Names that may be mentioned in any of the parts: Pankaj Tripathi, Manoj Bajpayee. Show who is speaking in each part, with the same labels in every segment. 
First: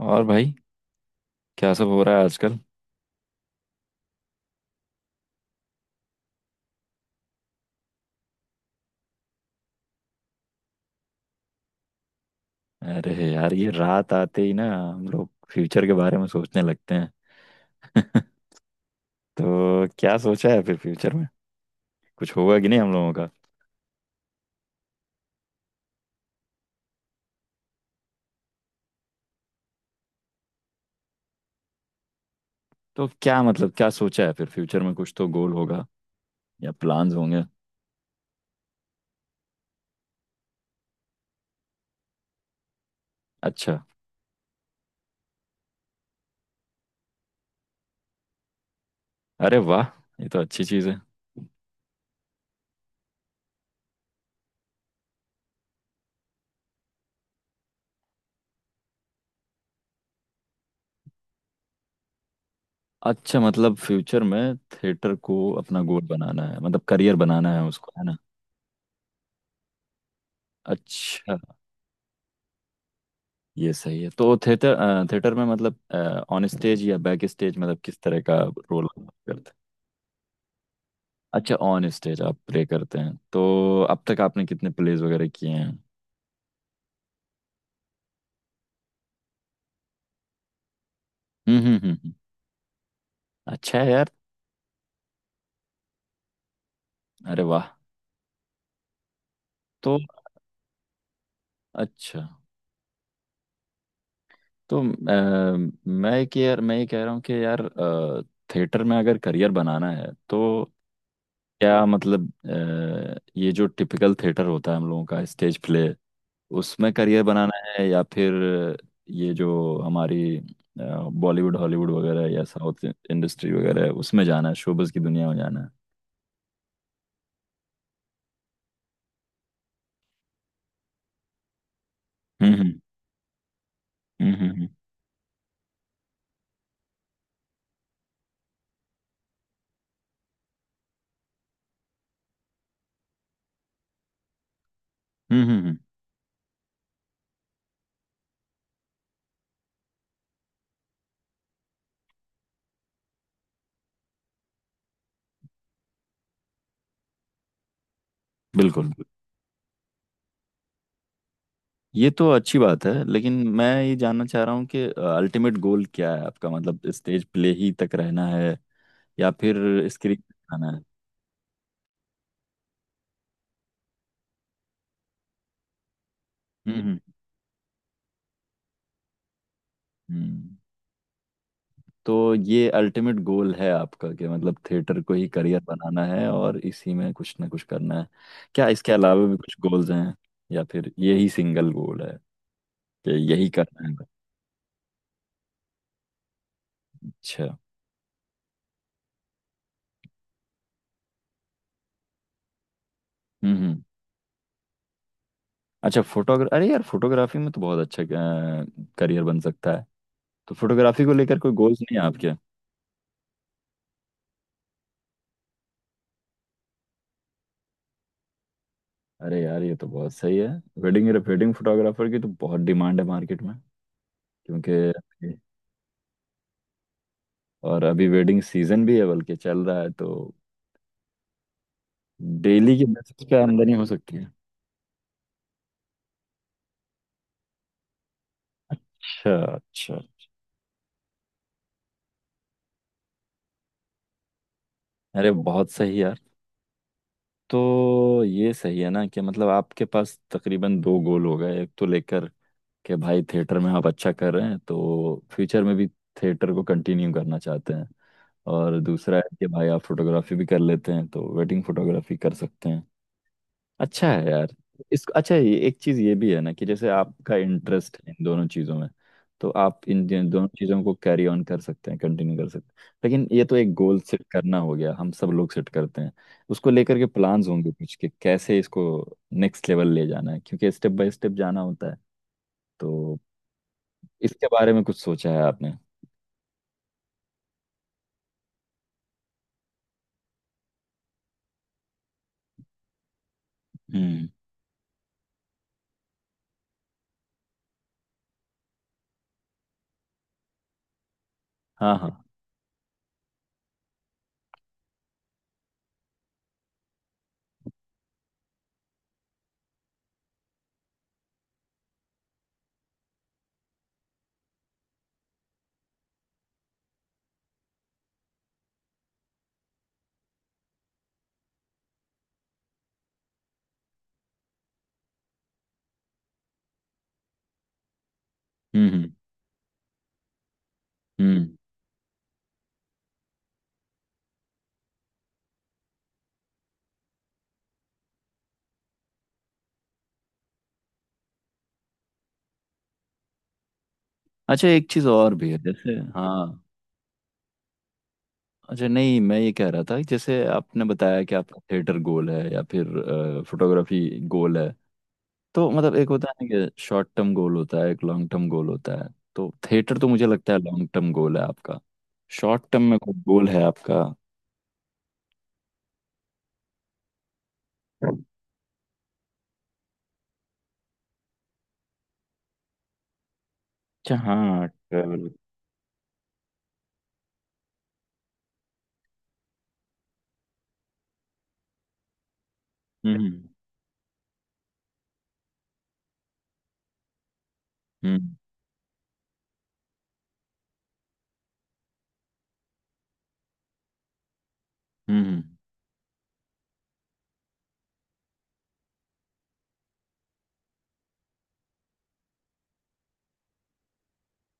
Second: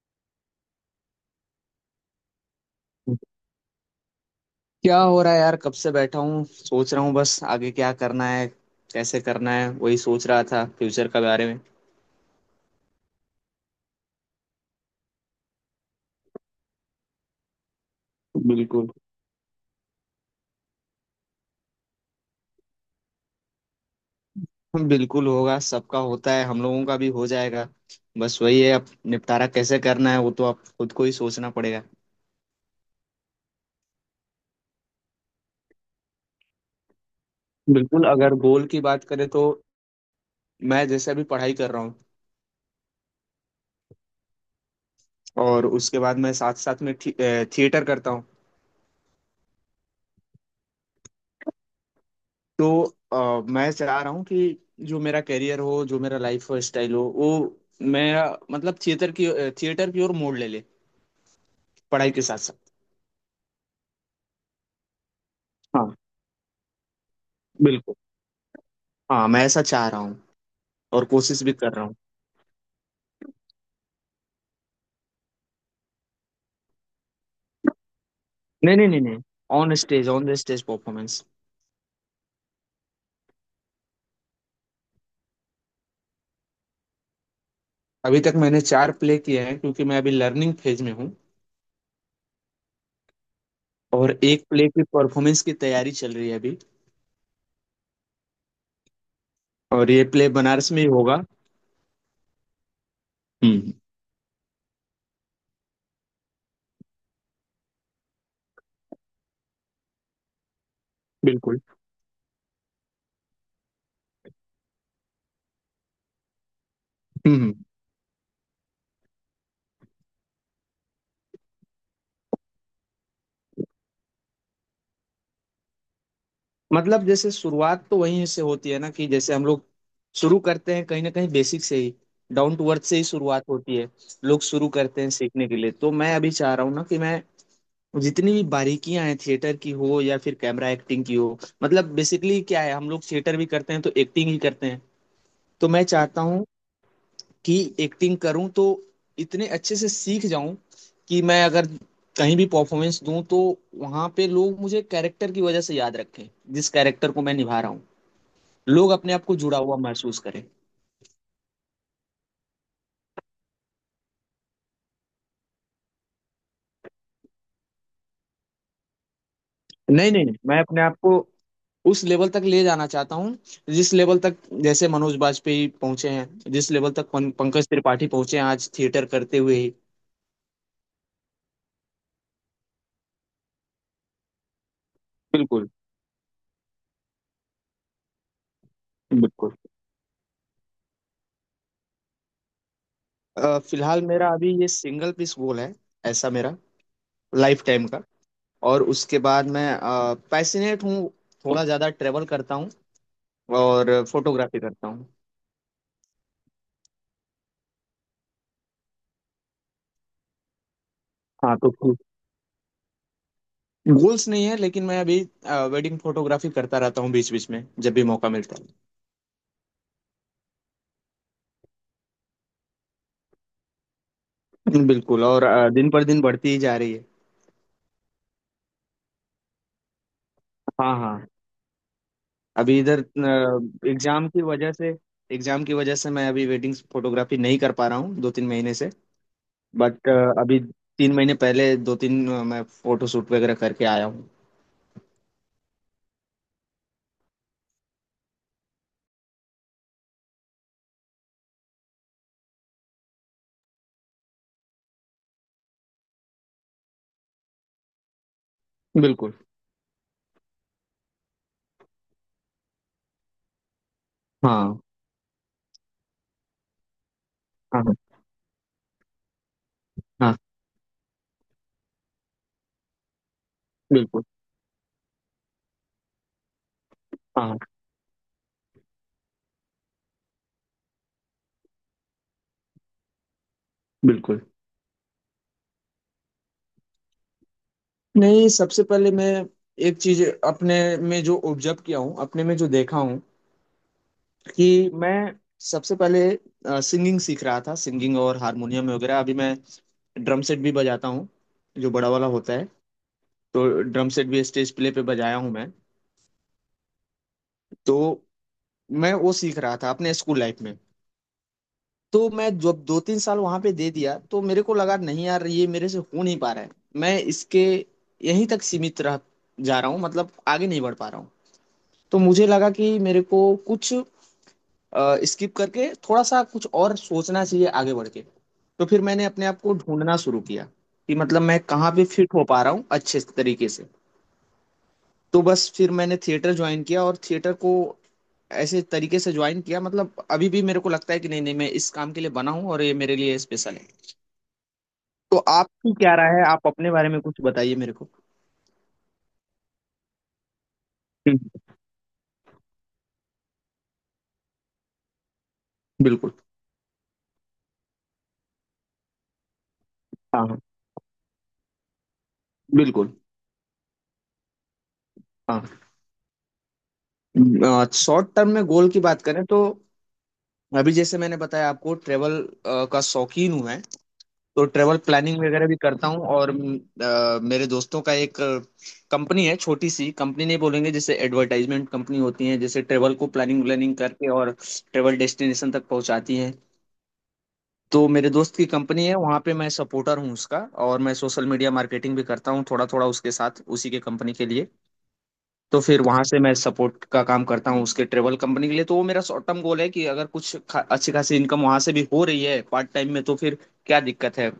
Speaker 1: और भाई, क्या सब हो रहा है आजकल?
Speaker 2: क्या हो रहा है यार। कब से बैठा हूँ सोच रहा हूँ बस आगे क्या करना है कैसे करना है वही सोच रहा था फ्यूचर के बारे में।
Speaker 1: अरे यार, ये रात आते ही ना हम लोग फ्यूचर के बारे में सोचने लगते हैं।
Speaker 2: बिल्कुल।
Speaker 1: तो क्या सोचा है फिर फ्यूचर में? कुछ होगा कि नहीं हम लोगों का?
Speaker 2: बिल्कुल होगा सबका होता है हम लोगों का भी हो जाएगा। बस वही है अब निपटारा कैसे करना है वो तो आप खुद को ही सोचना पड़ेगा।
Speaker 1: तो क्या मतलब, क्या सोचा है फिर फ्यूचर में? कुछ तो गोल होगा या प्लान्स होंगे।
Speaker 2: बिल्कुल अगर गोल की बात करें तो मैं जैसे अभी पढ़ाई कर रहा हूँ
Speaker 1: अच्छा।
Speaker 2: और उसके बाद मैं साथ साथ में थिएटर करता हूँ।
Speaker 1: अरे वाह, ये तो अच्छी चीज़ है।
Speaker 2: तो मैं चाह रहा हूँ कि जो मेरा करियर हो जो मेरा लाइफ स्टाइल हो वो मैं, मतलब थिएटर की ओर मोड़ ले ले पढ़ाई के साथ साथ।
Speaker 1: अच्छा, मतलब फ्यूचर में थिएटर को अपना
Speaker 2: हाँ
Speaker 1: गोल बनाना है, मतलब करियर बनाना है उसको,
Speaker 2: बिल्कुल।
Speaker 1: है ना?
Speaker 2: हाँ मैं ऐसा चाह रहा हूँ और
Speaker 1: अच्छा।
Speaker 2: कोशिश भी कर रहा हूँ।
Speaker 1: ये सही है। तो थिएटर थिएटर में मतलब ऑन स्टेज या बैक स्टेज, मतलब किस तरह का
Speaker 2: नहीं
Speaker 1: रोल
Speaker 2: नहीं नहीं नहीं।
Speaker 1: करते हैं?
Speaker 2: On stage, on the stage performance.
Speaker 1: अच्छा, ऑन स्टेज आप प्ले करते हैं। तो अब तक आपने कितने प्लेज वगैरह किए हैं?
Speaker 2: अभी तक मैंने चार प्ले किए हैं क्योंकि मैं अभी लर्निंग फेज में हूँ।
Speaker 1: हम्म, हम्म, हम्म, अच्छा है यार।
Speaker 2: और एक प्ले की परफॉर्मेंस की तैयारी चल रही है अभी।
Speaker 1: अरे वाह।
Speaker 2: और
Speaker 1: तो
Speaker 2: ये प्ले बनारस में ही होगा।
Speaker 1: अच्छा।
Speaker 2: हम्म।
Speaker 1: तो अ, मैं कि यार मैं ये कह रहा हूँ कि यार, थिएटर में अगर करियर बनाना है तो
Speaker 2: बिल्कुल।
Speaker 1: क्या मतलब, ये जो टिपिकल थिएटर होता है हम लोगों का, स्टेज प्ले, उसमें करियर
Speaker 2: हम्म।
Speaker 1: बनाना है या फिर ये जो हमारी बॉलीवुड, हॉलीवुड वगैरह या साउथ इंडस्ट्री वगैरह है, उसमें जाना है, शोबिज की दुनिया में जाना है?
Speaker 2: मतलब जैसे शुरुआत तो वहीं से होती है ना कि जैसे हम लोग शुरू करते हैं कहीं ना कहीं बेसिक से ही, डाउन टू
Speaker 1: हम्म,
Speaker 2: अर्थ से ही शुरुआत होती है।
Speaker 1: हम्म,
Speaker 2: लोग
Speaker 1: हम्म, हम्म।
Speaker 2: शुरू करते हैं सीखने के लिए तो मैं अभी चाह रहा हूँ ना कि मैं जितनी भी बारीकियां हैं थिएटर की हो या फिर कैमरा एक्टिंग की हो, मतलब बेसिकली क्या है हम लोग थिएटर भी करते हैं तो एक्टिंग ही करते हैं। तो
Speaker 1: हम्म।
Speaker 2: मैं चाहता हूँ कि एक्टिंग करूँ तो इतने अच्छे से सीख जाऊं कि मैं अगर कहीं भी परफॉर्मेंस दूं तो वहां पे लोग मुझे कैरेक्टर की वजह से याद रखें, जिस कैरेक्टर को मैं निभा रहा हूँ, लोग
Speaker 1: बिल्कुल।
Speaker 2: अपने आप को जुड़ा हुआ महसूस करें।
Speaker 1: ये तो अच्छी बात है, लेकिन मैं ये जानना चाह रहा हूँ कि अल्टीमेट गोल क्या है आपका? मतलब स्टेज प्ले ही तक रहना है या फिर
Speaker 2: नहीं
Speaker 1: स्क्रीन
Speaker 2: नहीं नहीं, मैं
Speaker 1: आना है?
Speaker 2: अपने आप को उस लेवल तक ले जाना चाहता हूँ जिस लेवल तक, जैसे मनोज बाजपेयी पहुंचे हैं, जिस
Speaker 1: हम्म,
Speaker 2: लेवल तक
Speaker 1: हम्म।
Speaker 2: पंकज त्रिपाठी पहुंचे हैं आज थिएटर करते हुए ही।
Speaker 1: हम्म। तो ये अल्टीमेट गोल है आपका कि मतलब थिएटर को ही करियर
Speaker 2: बिल्कुल।
Speaker 1: बनाना है और इसी में कुछ ना कुछ करना है? क्या इसके अलावा भी
Speaker 2: बिल्कुल।
Speaker 1: कुछ गोल्स हैं, या फिर यही सिंगल गोल है कि यही करना है?
Speaker 2: फिलहाल मेरा अभी ये सिंगल पीस गोल है, ऐसा मेरा
Speaker 1: अच्छा।
Speaker 2: लाइफ टाइम का। और उसके बाद मैं पैसिनेट हूँ, थोड़ा ज़्यादा ट्रेवल करता हूँ
Speaker 1: हम्म, हम्म।
Speaker 2: और फोटोग्राफी करता हूँ।
Speaker 1: अच्छा, फोटोग्राफ, अरे यार, फोटोग्राफी में तो बहुत अच्छा करियर बन सकता है। तो फोटोग्राफी को लेकर कोई
Speaker 2: हाँ तो
Speaker 1: गोल्स
Speaker 2: ठीक
Speaker 1: नहीं है आपके?
Speaker 2: गोल्स नहीं है लेकिन मैं अभी वेडिंग फोटोग्राफी करता रहता हूँ बीच बीच में जब भी मौका मिलता है।
Speaker 1: अरे यार, ये तो बहुत सही है। वेडिंग वेडिंग फोटोग्राफर की तो बहुत डिमांड है मार्केट में,
Speaker 2: बिल्कुल
Speaker 1: क्योंकि,
Speaker 2: और दिन पर दिन बढ़ती ही जा रही है।
Speaker 1: और अभी वेडिंग सीजन भी है, बल्कि चल रहा है, तो
Speaker 2: हाँ हाँ।
Speaker 1: डेली
Speaker 2: अभी
Speaker 1: की
Speaker 2: इधर
Speaker 1: बेसिस पे आमदनी हो सकती है।
Speaker 2: एग्जाम की वजह से, मैं अभी वेडिंग फोटोग्राफी नहीं कर पा रहा हूँ दो तीन महीने से।
Speaker 1: अच्छा, अच्छा।
Speaker 2: बट अभी तीन महीने पहले दो तीन, मैं फोटो शूट वगैरह करके आया हूँ।
Speaker 1: अरे बहुत सही यार। तो ये सही है ना कि मतलब आपके पास तकरीबन दो गोल हो गए। एक तो लेकर के भाई, थिएटर में आप अच्छा कर रहे हैं तो फ्यूचर में भी थिएटर को कंटिन्यू करना चाहते हैं, और दूसरा
Speaker 2: बिल्कुल।
Speaker 1: है कि भाई आप फोटोग्राफी भी कर लेते हैं तो वेडिंग फोटोग्राफी कर सकते हैं। अच्छा है यार।
Speaker 2: हाँ
Speaker 1: इस अच्छा, ये एक चीज ये भी है ना कि जैसे आपका
Speaker 2: हाँ। हाँ
Speaker 1: इंटरेस्ट है इन दोनों चीजों में, तो आप इन
Speaker 2: हाँ,
Speaker 1: दोनों चीजों को कैरी ऑन कर सकते हैं, कंटिन्यू कर सकते हैं। लेकिन ये तो एक गोल सेट
Speaker 2: बिल्कुल।
Speaker 1: करना हो गया, हम सब लोग सेट करते हैं। उसको लेकर के
Speaker 2: हाँ
Speaker 1: प्लान्स
Speaker 2: हाँ,
Speaker 1: होंगे कुछ कि कैसे इसको नेक्स्ट लेवल ले जाना है, क्योंकि स्टेप बाय स्टेप जाना होता है। तो
Speaker 2: बिल्कुल।
Speaker 1: इसके बारे में कुछ सोचा है आपने?
Speaker 2: नहीं सबसे पहले मैं एक चीज अपने में जो ऑब्जर्व किया हूँ, अपने में जो देखा हूँ
Speaker 1: हम्म।
Speaker 2: कि मैं सबसे पहले सिंगिंग सीख रहा था, सिंगिंग और हारमोनियम वगैरह। अभी मैं ड्रम सेट भी बजाता हूँ, जो
Speaker 1: हाँ,
Speaker 2: बड़ा
Speaker 1: हाँ।
Speaker 2: वाला होता है। तो ड्रम सेट भी स्टेज प्ले पे बजाया हूँ मैं। तो मैं वो सीख रहा था अपने स्कूल लाइफ में। तो मैं जब दो तीन साल वहां पे दे दिया तो मेरे को लगा नहीं यार, ये मेरे से हो नहीं पा रहा है। मैं इसके यहीं तक सीमित रह जा रहा हूँ, मतलब आगे नहीं बढ़ पा रहा हूँ। तो मुझे लगा कि मेरे को कुछ स्किप करके थोड़ा सा कुछ और सोचना चाहिए आगे बढ़ के। तो
Speaker 1: हम्म,
Speaker 2: फिर
Speaker 1: हम्म,
Speaker 2: मैंने अपने आप को ढूंढना शुरू किया कि मतलब
Speaker 1: हम्म।
Speaker 2: मैं कहाँ पे फिट हो पा रहा हूँ अच्छे तरीके से। तो बस फिर मैंने थिएटर ज्वाइन किया और थिएटर को ऐसे तरीके से ज्वाइन किया, मतलब अभी भी मेरे को लगता है कि नहीं नहीं मैं इस काम के लिए बना हूँ और ये मेरे लिए स्पेशल है।
Speaker 1: अच्छा, एक चीज और
Speaker 2: तो
Speaker 1: भी है,
Speaker 2: आपकी
Speaker 1: जैसे,
Speaker 2: क्या राय है,
Speaker 1: हाँ,
Speaker 2: आप अपने बारे में कुछ बताइए मेरे को।
Speaker 1: अच्छा, नहीं, मैं ये कह रहा था कि जैसे आपने बताया कि
Speaker 2: हम्म,
Speaker 1: आपका थिएटर गोल है या फिर फोटोग्राफी गोल है, तो मतलब एक होता
Speaker 2: बिल्कुल।
Speaker 1: है ना कि शॉर्ट टर्म गोल होता है, एक लॉन्ग टर्म गोल होता है। तो थिएटर तो मुझे
Speaker 2: हाँ
Speaker 1: लगता है
Speaker 2: हाँ।
Speaker 1: लॉन्ग टर्म गोल है आपका। शॉर्ट टर्म में
Speaker 2: बिल्कुल।
Speaker 1: कोई गोल है आपका?
Speaker 2: हाँ
Speaker 1: अच्छा।
Speaker 2: शॉर्ट टर्म में गोल की बात करें तो अभी जैसे मैंने बताया आपको, ट्रेवल का शौकीन हूँ मैं। तो
Speaker 1: हाँ,
Speaker 2: ट्रेवल
Speaker 1: ट्रेवल।
Speaker 2: प्लानिंग वगैरह भी करता हूँ और मेरे दोस्तों का एक कंपनी है, छोटी सी कंपनी नहीं बोलेंगे, जैसे एडवर्टाइजमेंट कंपनी होती है, जैसे ट्रेवल को
Speaker 1: हम्म,
Speaker 2: प्लानिंग व्लानिंग करके और ट्रेवल डेस्टिनेशन तक पहुंचाती है। तो मेरे
Speaker 1: हम्म,
Speaker 2: दोस्त की कंपनी है, वहाँ पे मैं सपोर्टर हूँ उसका। और मैं सोशल मीडिया मार्केटिंग भी करता हूँ थोड़ा थोड़ा उसके साथ, उसी के कंपनी के लिए।
Speaker 1: हम्म।
Speaker 2: तो फिर वहां से मैं सपोर्ट का काम करता हूँ उसके ट्रेवल कंपनी के लिए। तो वो मेरा शॉर्ट टर्म गोल है कि अगर कुछ अच्छी खासी इनकम वहां से भी हो रही है पार्ट टाइम में तो फिर क्या दिक्कत है।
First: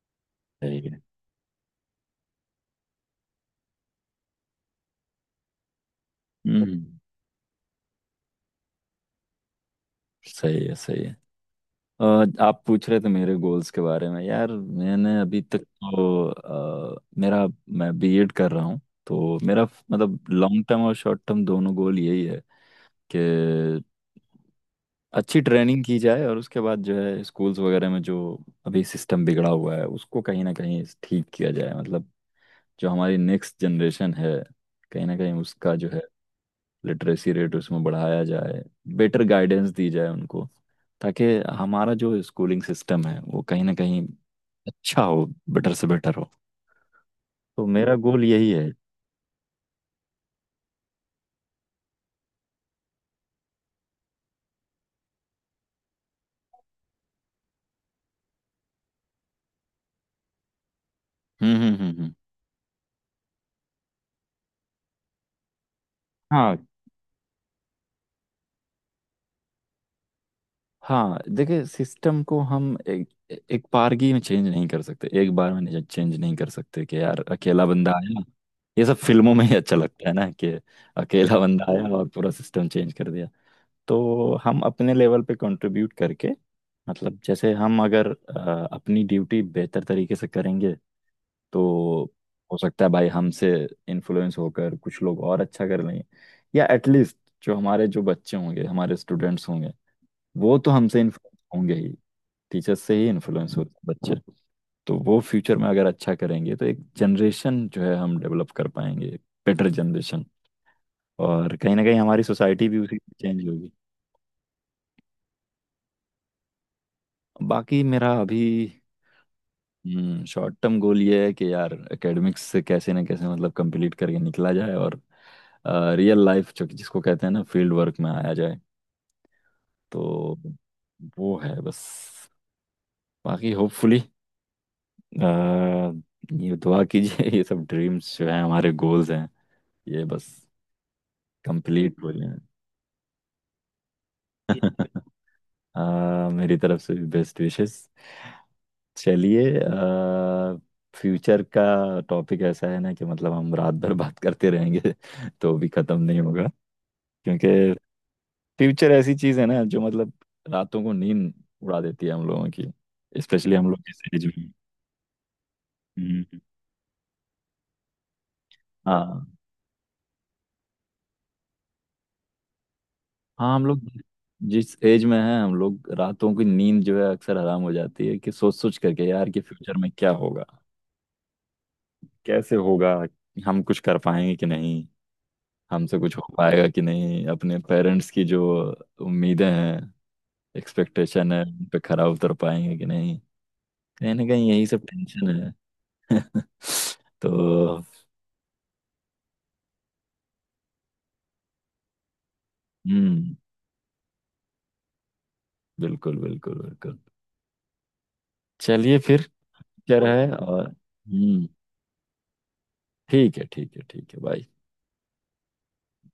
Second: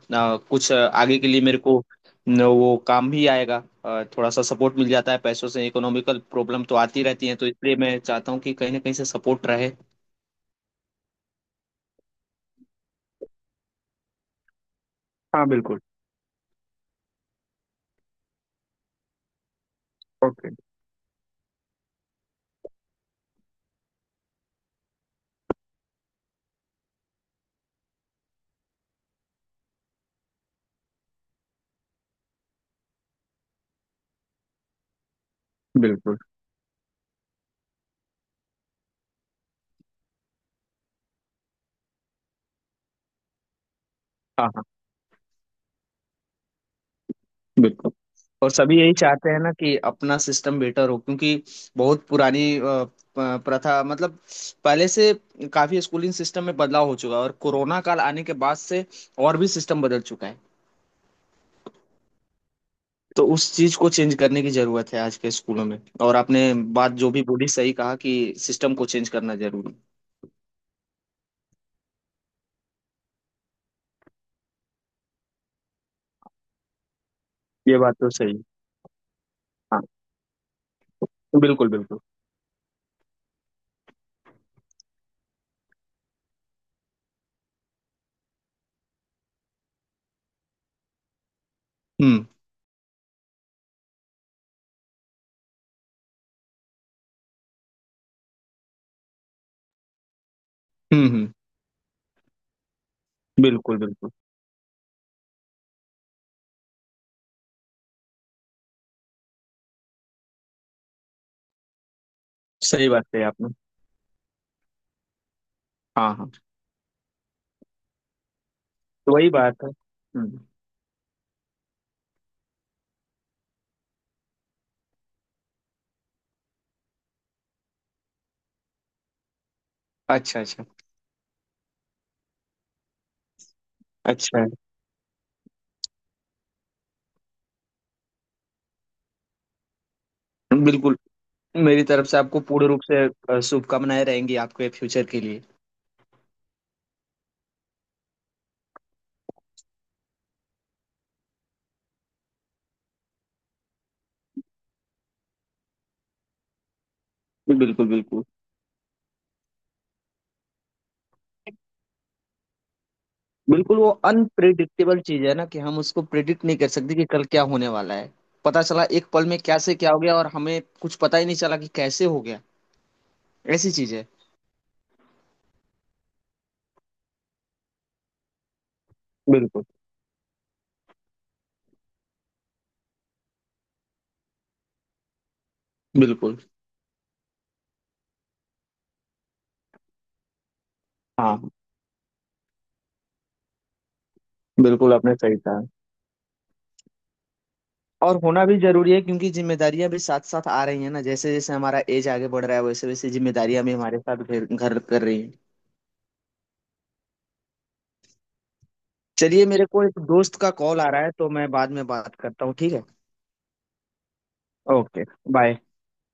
Speaker 2: कुछ
Speaker 1: सही है।
Speaker 2: आगे के लिए मेरे को न, वो काम भी आएगा। थोड़ा सा सपोर्ट मिल जाता है पैसों से। इकोनॉमिकल प्रॉब्लम तो
Speaker 1: हम्म।
Speaker 2: आती रहती है तो इसलिए मैं चाहता हूँ कि कहीं ना कहीं से सपोर्ट रहे।
Speaker 1: सही है, सही है। और आप पूछ रहे थे मेरे गोल्स के बारे में। यार, मैंने अभी
Speaker 2: हाँ
Speaker 1: तक
Speaker 2: बिल्कुल।
Speaker 1: तो, मेरा, मैं बीएड कर रहा हूँ, तो मेरा मतलब
Speaker 2: ओके।
Speaker 1: लॉन्ग टर्म और शॉर्ट टर्म दोनों गोल यही है कि अच्छी ट्रेनिंग की जाए, और उसके बाद जो है स्कूल्स वगैरह में जो अभी सिस्टम बिगड़ा हुआ है उसको कहीं ना कहीं ठीक किया जाए। मतलब जो हमारी नेक्स्ट जनरेशन है, कहीं ना कहीं उसका जो है
Speaker 2: बिल्कुल।
Speaker 1: लिटरेसी रेट उसमें बढ़ाया जाए, बेटर गाइडेंस दी जाए उनको, ताकि हमारा जो स्कूलिंग सिस्टम है वो कहीं ना कहीं
Speaker 2: हाँ हाँ।
Speaker 1: अच्छा हो, बेटर से बेटर हो। तो
Speaker 2: बिल्कुल
Speaker 1: मेरा गोल यही
Speaker 2: और
Speaker 1: है।
Speaker 2: सभी यही चाहते हैं ना कि अपना सिस्टम बेटर हो। क्योंकि बहुत पुरानी प्रथा, मतलब पहले से काफी स्कूलिंग सिस्टम में बदलाव हो चुका है, और कोरोना काल आने के बाद से और भी सिस्टम बदल चुका है।
Speaker 1: हम्म, हम्म, हम्म,
Speaker 2: तो उस चीज को चेंज करने की जरूरत है आज के स्कूलों में। और आपने
Speaker 1: हाँ,
Speaker 2: बात जो भी बोली सही कहा कि सिस्टम को चेंज करना जरूरी
Speaker 1: हाँ, देखिए, सिस्टम को हम एक एक बारगी में चेंज नहीं कर सकते, एक बार में चेंज नहीं कर सकते कि यार अकेला
Speaker 2: है। ये
Speaker 1: बंदा
Speaker 2: बात तो
Speaker 1: आया।
Speaker 2: सही है।
Speaker 1: ये सब फिल्मों में ही अच्छा
Speaker 2: हाँ
Speaker 1: लगता है ना कि अकेला बंदा
Speaker 2: बिल्कुल
Speaker 1: आया
Speaker 2: बिल्कुल।
Speaker 1: और पूरा सिस्टम चेंज कर दिया। तो हम अपने लेवल पे कंट्रीब्यूट करके, मतलब जैसे हम अगर अपनी ड्यूटी बेहतर तरीके से करेंगे, तो
Speaker 2: हम्म
Speaker 1: हो सकता है भाई हमसे इन्फ्लुएंस होकर कुछ लोग और अच्छा कर लेंगे, या एटलीस्ट जो हमारे जो बच्चे होंगे, हमारे स्टूडेंट्स होंगे, वो तो हमसे
Speaker 2: हम्म।
Speaker 1: इन्फ्लुएंस होंगे ही। टीचर्स से ही इन्फ्लुएंस होते
Speaker 2: बिल्कुल
Speaker 1: हैं
Speaker 2: बिल्कुल।
Speaker 1: बच्चे। तो वो फ्यूचर में अगर अच्छा करेंगे तो एक जनरेशन जो है हम डेवलप कर पाएंगे, बेटर जनरेशन, और कहीं ना कहीं हमारी सोसाइटी भी
Speaker 2: सही
Speaker 1: उसी
Speaker 2: बात कही
Speaker 1: चेंज
Speaker 2: आपने।
Speaker 1: होगी।
Speaker 2: हाँ हाँ।
Speaker 1: बाकी मेरा अभी,
Speaker 2: तो वही बात है।
Speaker 1: हम्म,
Speaker 2: हम्म।
Speaker 1: शॉर्ट टर्म गोल ये है कि यार एकेडमिक्स से कैसे ना कैसे मतलब कंप्लीट करके निकला जाए, और रियल लाइफ, जो जिसको कहते हैं ना, फील्ड वर्क में आया जाए। तो
Speaker 2: अच्छा अच्छा।
Speaker 1: वो है बस। बाकी होपफुली,
Speaker 2: अच्छा।
Speaker 1: ये दुआ कीजिए, ये सब ड्रीम्स जो हैं, हमारे गोल्स हैं, ये बस
Speaker 2: बिल्कुल। मेरी
Speaker 1: कंप्लीट
Speaker 2: तरफ
Speaker 1: हो
Speaker 2: से
Speaker 1: जाए।
Speaker 2: आपको पूर्ण रूप से शुभकामनाएं रहेंगी आपके फ्यूचर के लिए।
Speaker 1: मेरी तरफ से भी बेस्ट विशेस। चलिए, फ्यूचर का टॉपिक ऐसा है ना कि मतलब हम रात भर बात करते रहेंगे तो भी खत्म नहीं होगा,
Speaker 2: जी,
Speaker 1: क्योंकि
Speaker 2: बिल्कुल बिल्कुल।
Speaker 1: फ्यूचर ऐसी चीज है ना जो मतलब रातों को नींद उड़ा देती है हम लोगों की, स्पेशली हम
Speaker 2: बिल्कुल
Speaker 1: लोग
Speaker 2: वो
Speaker 1: जिस एज में।
Speaker 2: अनप्रिडिक्टेबल चीज है ना कि हम उसको
Speaker 1: हम्म।
Speaker 2: प्रिडिक्ट नहीं कर सकते कि कल क्या होने वाला है। पता चला एक पल
Speaker 1: हाँ,
Speaker 2: में क्या से क्या हो गया और हमें कुछ पता ही नहीं चला कि कैसे हो गया।
Speaker 1: हाँ, हम
Speaker 2: ऐसी
Speaker 1: लोग
Speaker 2: चीज है।
Speaker 1: जिस एज में हैं, हम लोग रातों की नींद जो है अक्सर हराम हो जाती है कि सोच सोच करके यार कि
Speaker 2: बिल्कुल
Speaker 1: फ्यूचर में क्या होगा, कैसे होगा, हम कुछ कर पाएंगे कि नहीं, हमसे कुछ हो
Speaker 2: बिल्कुल।
Speaker 1: पाएगा कि नहीं, अपने पेरेंट्स की जो उम्मीदें हैं, एक्सपेक्टेशन है,
Speaker 2: हाँ
Speaker 1: उन पे खरा उतर पाएंगे कि नहीं, कहीं ना कहीं यही सब
Speaker 2: बिल्कुल आपने
Speaker 1: टेंशन
Speaker 2: सही कहा।
Speaker 1: है। तो,
Speaker 2: और होना भी जरूरी है क्योंकि जिम्मेदारियां भी साथ साथ आ रही हैं ना। जैसे जैसे हमारा एज आगे बढ़ रहा है वैसे वैसे
Speaker 1: हम्म,
Speaker 2: जिम्मेदारियां भी हमारे साथ घर घर कर रही हैं।
Speaker 1: बिल्कुल, बिल्कुल, बिल्कुल। चलिए फिर,
Speaker 2: चलिए मेरे को
Speaker 1: क्या
Speaker 2: एक
Speaker 1: रहा है,
Speaker 2: दोस्त का
Speaker 1: और
Speaker 2: कॉल आ रहा है तो
Speaker 1: हम्म,
Speaker 2: मैं बाद में बात करता हूँ, ठीक है।
Speaker 1: ठीक है, ठीक है, ठीक है, बाय।
Speaker 2: ओके। बाय।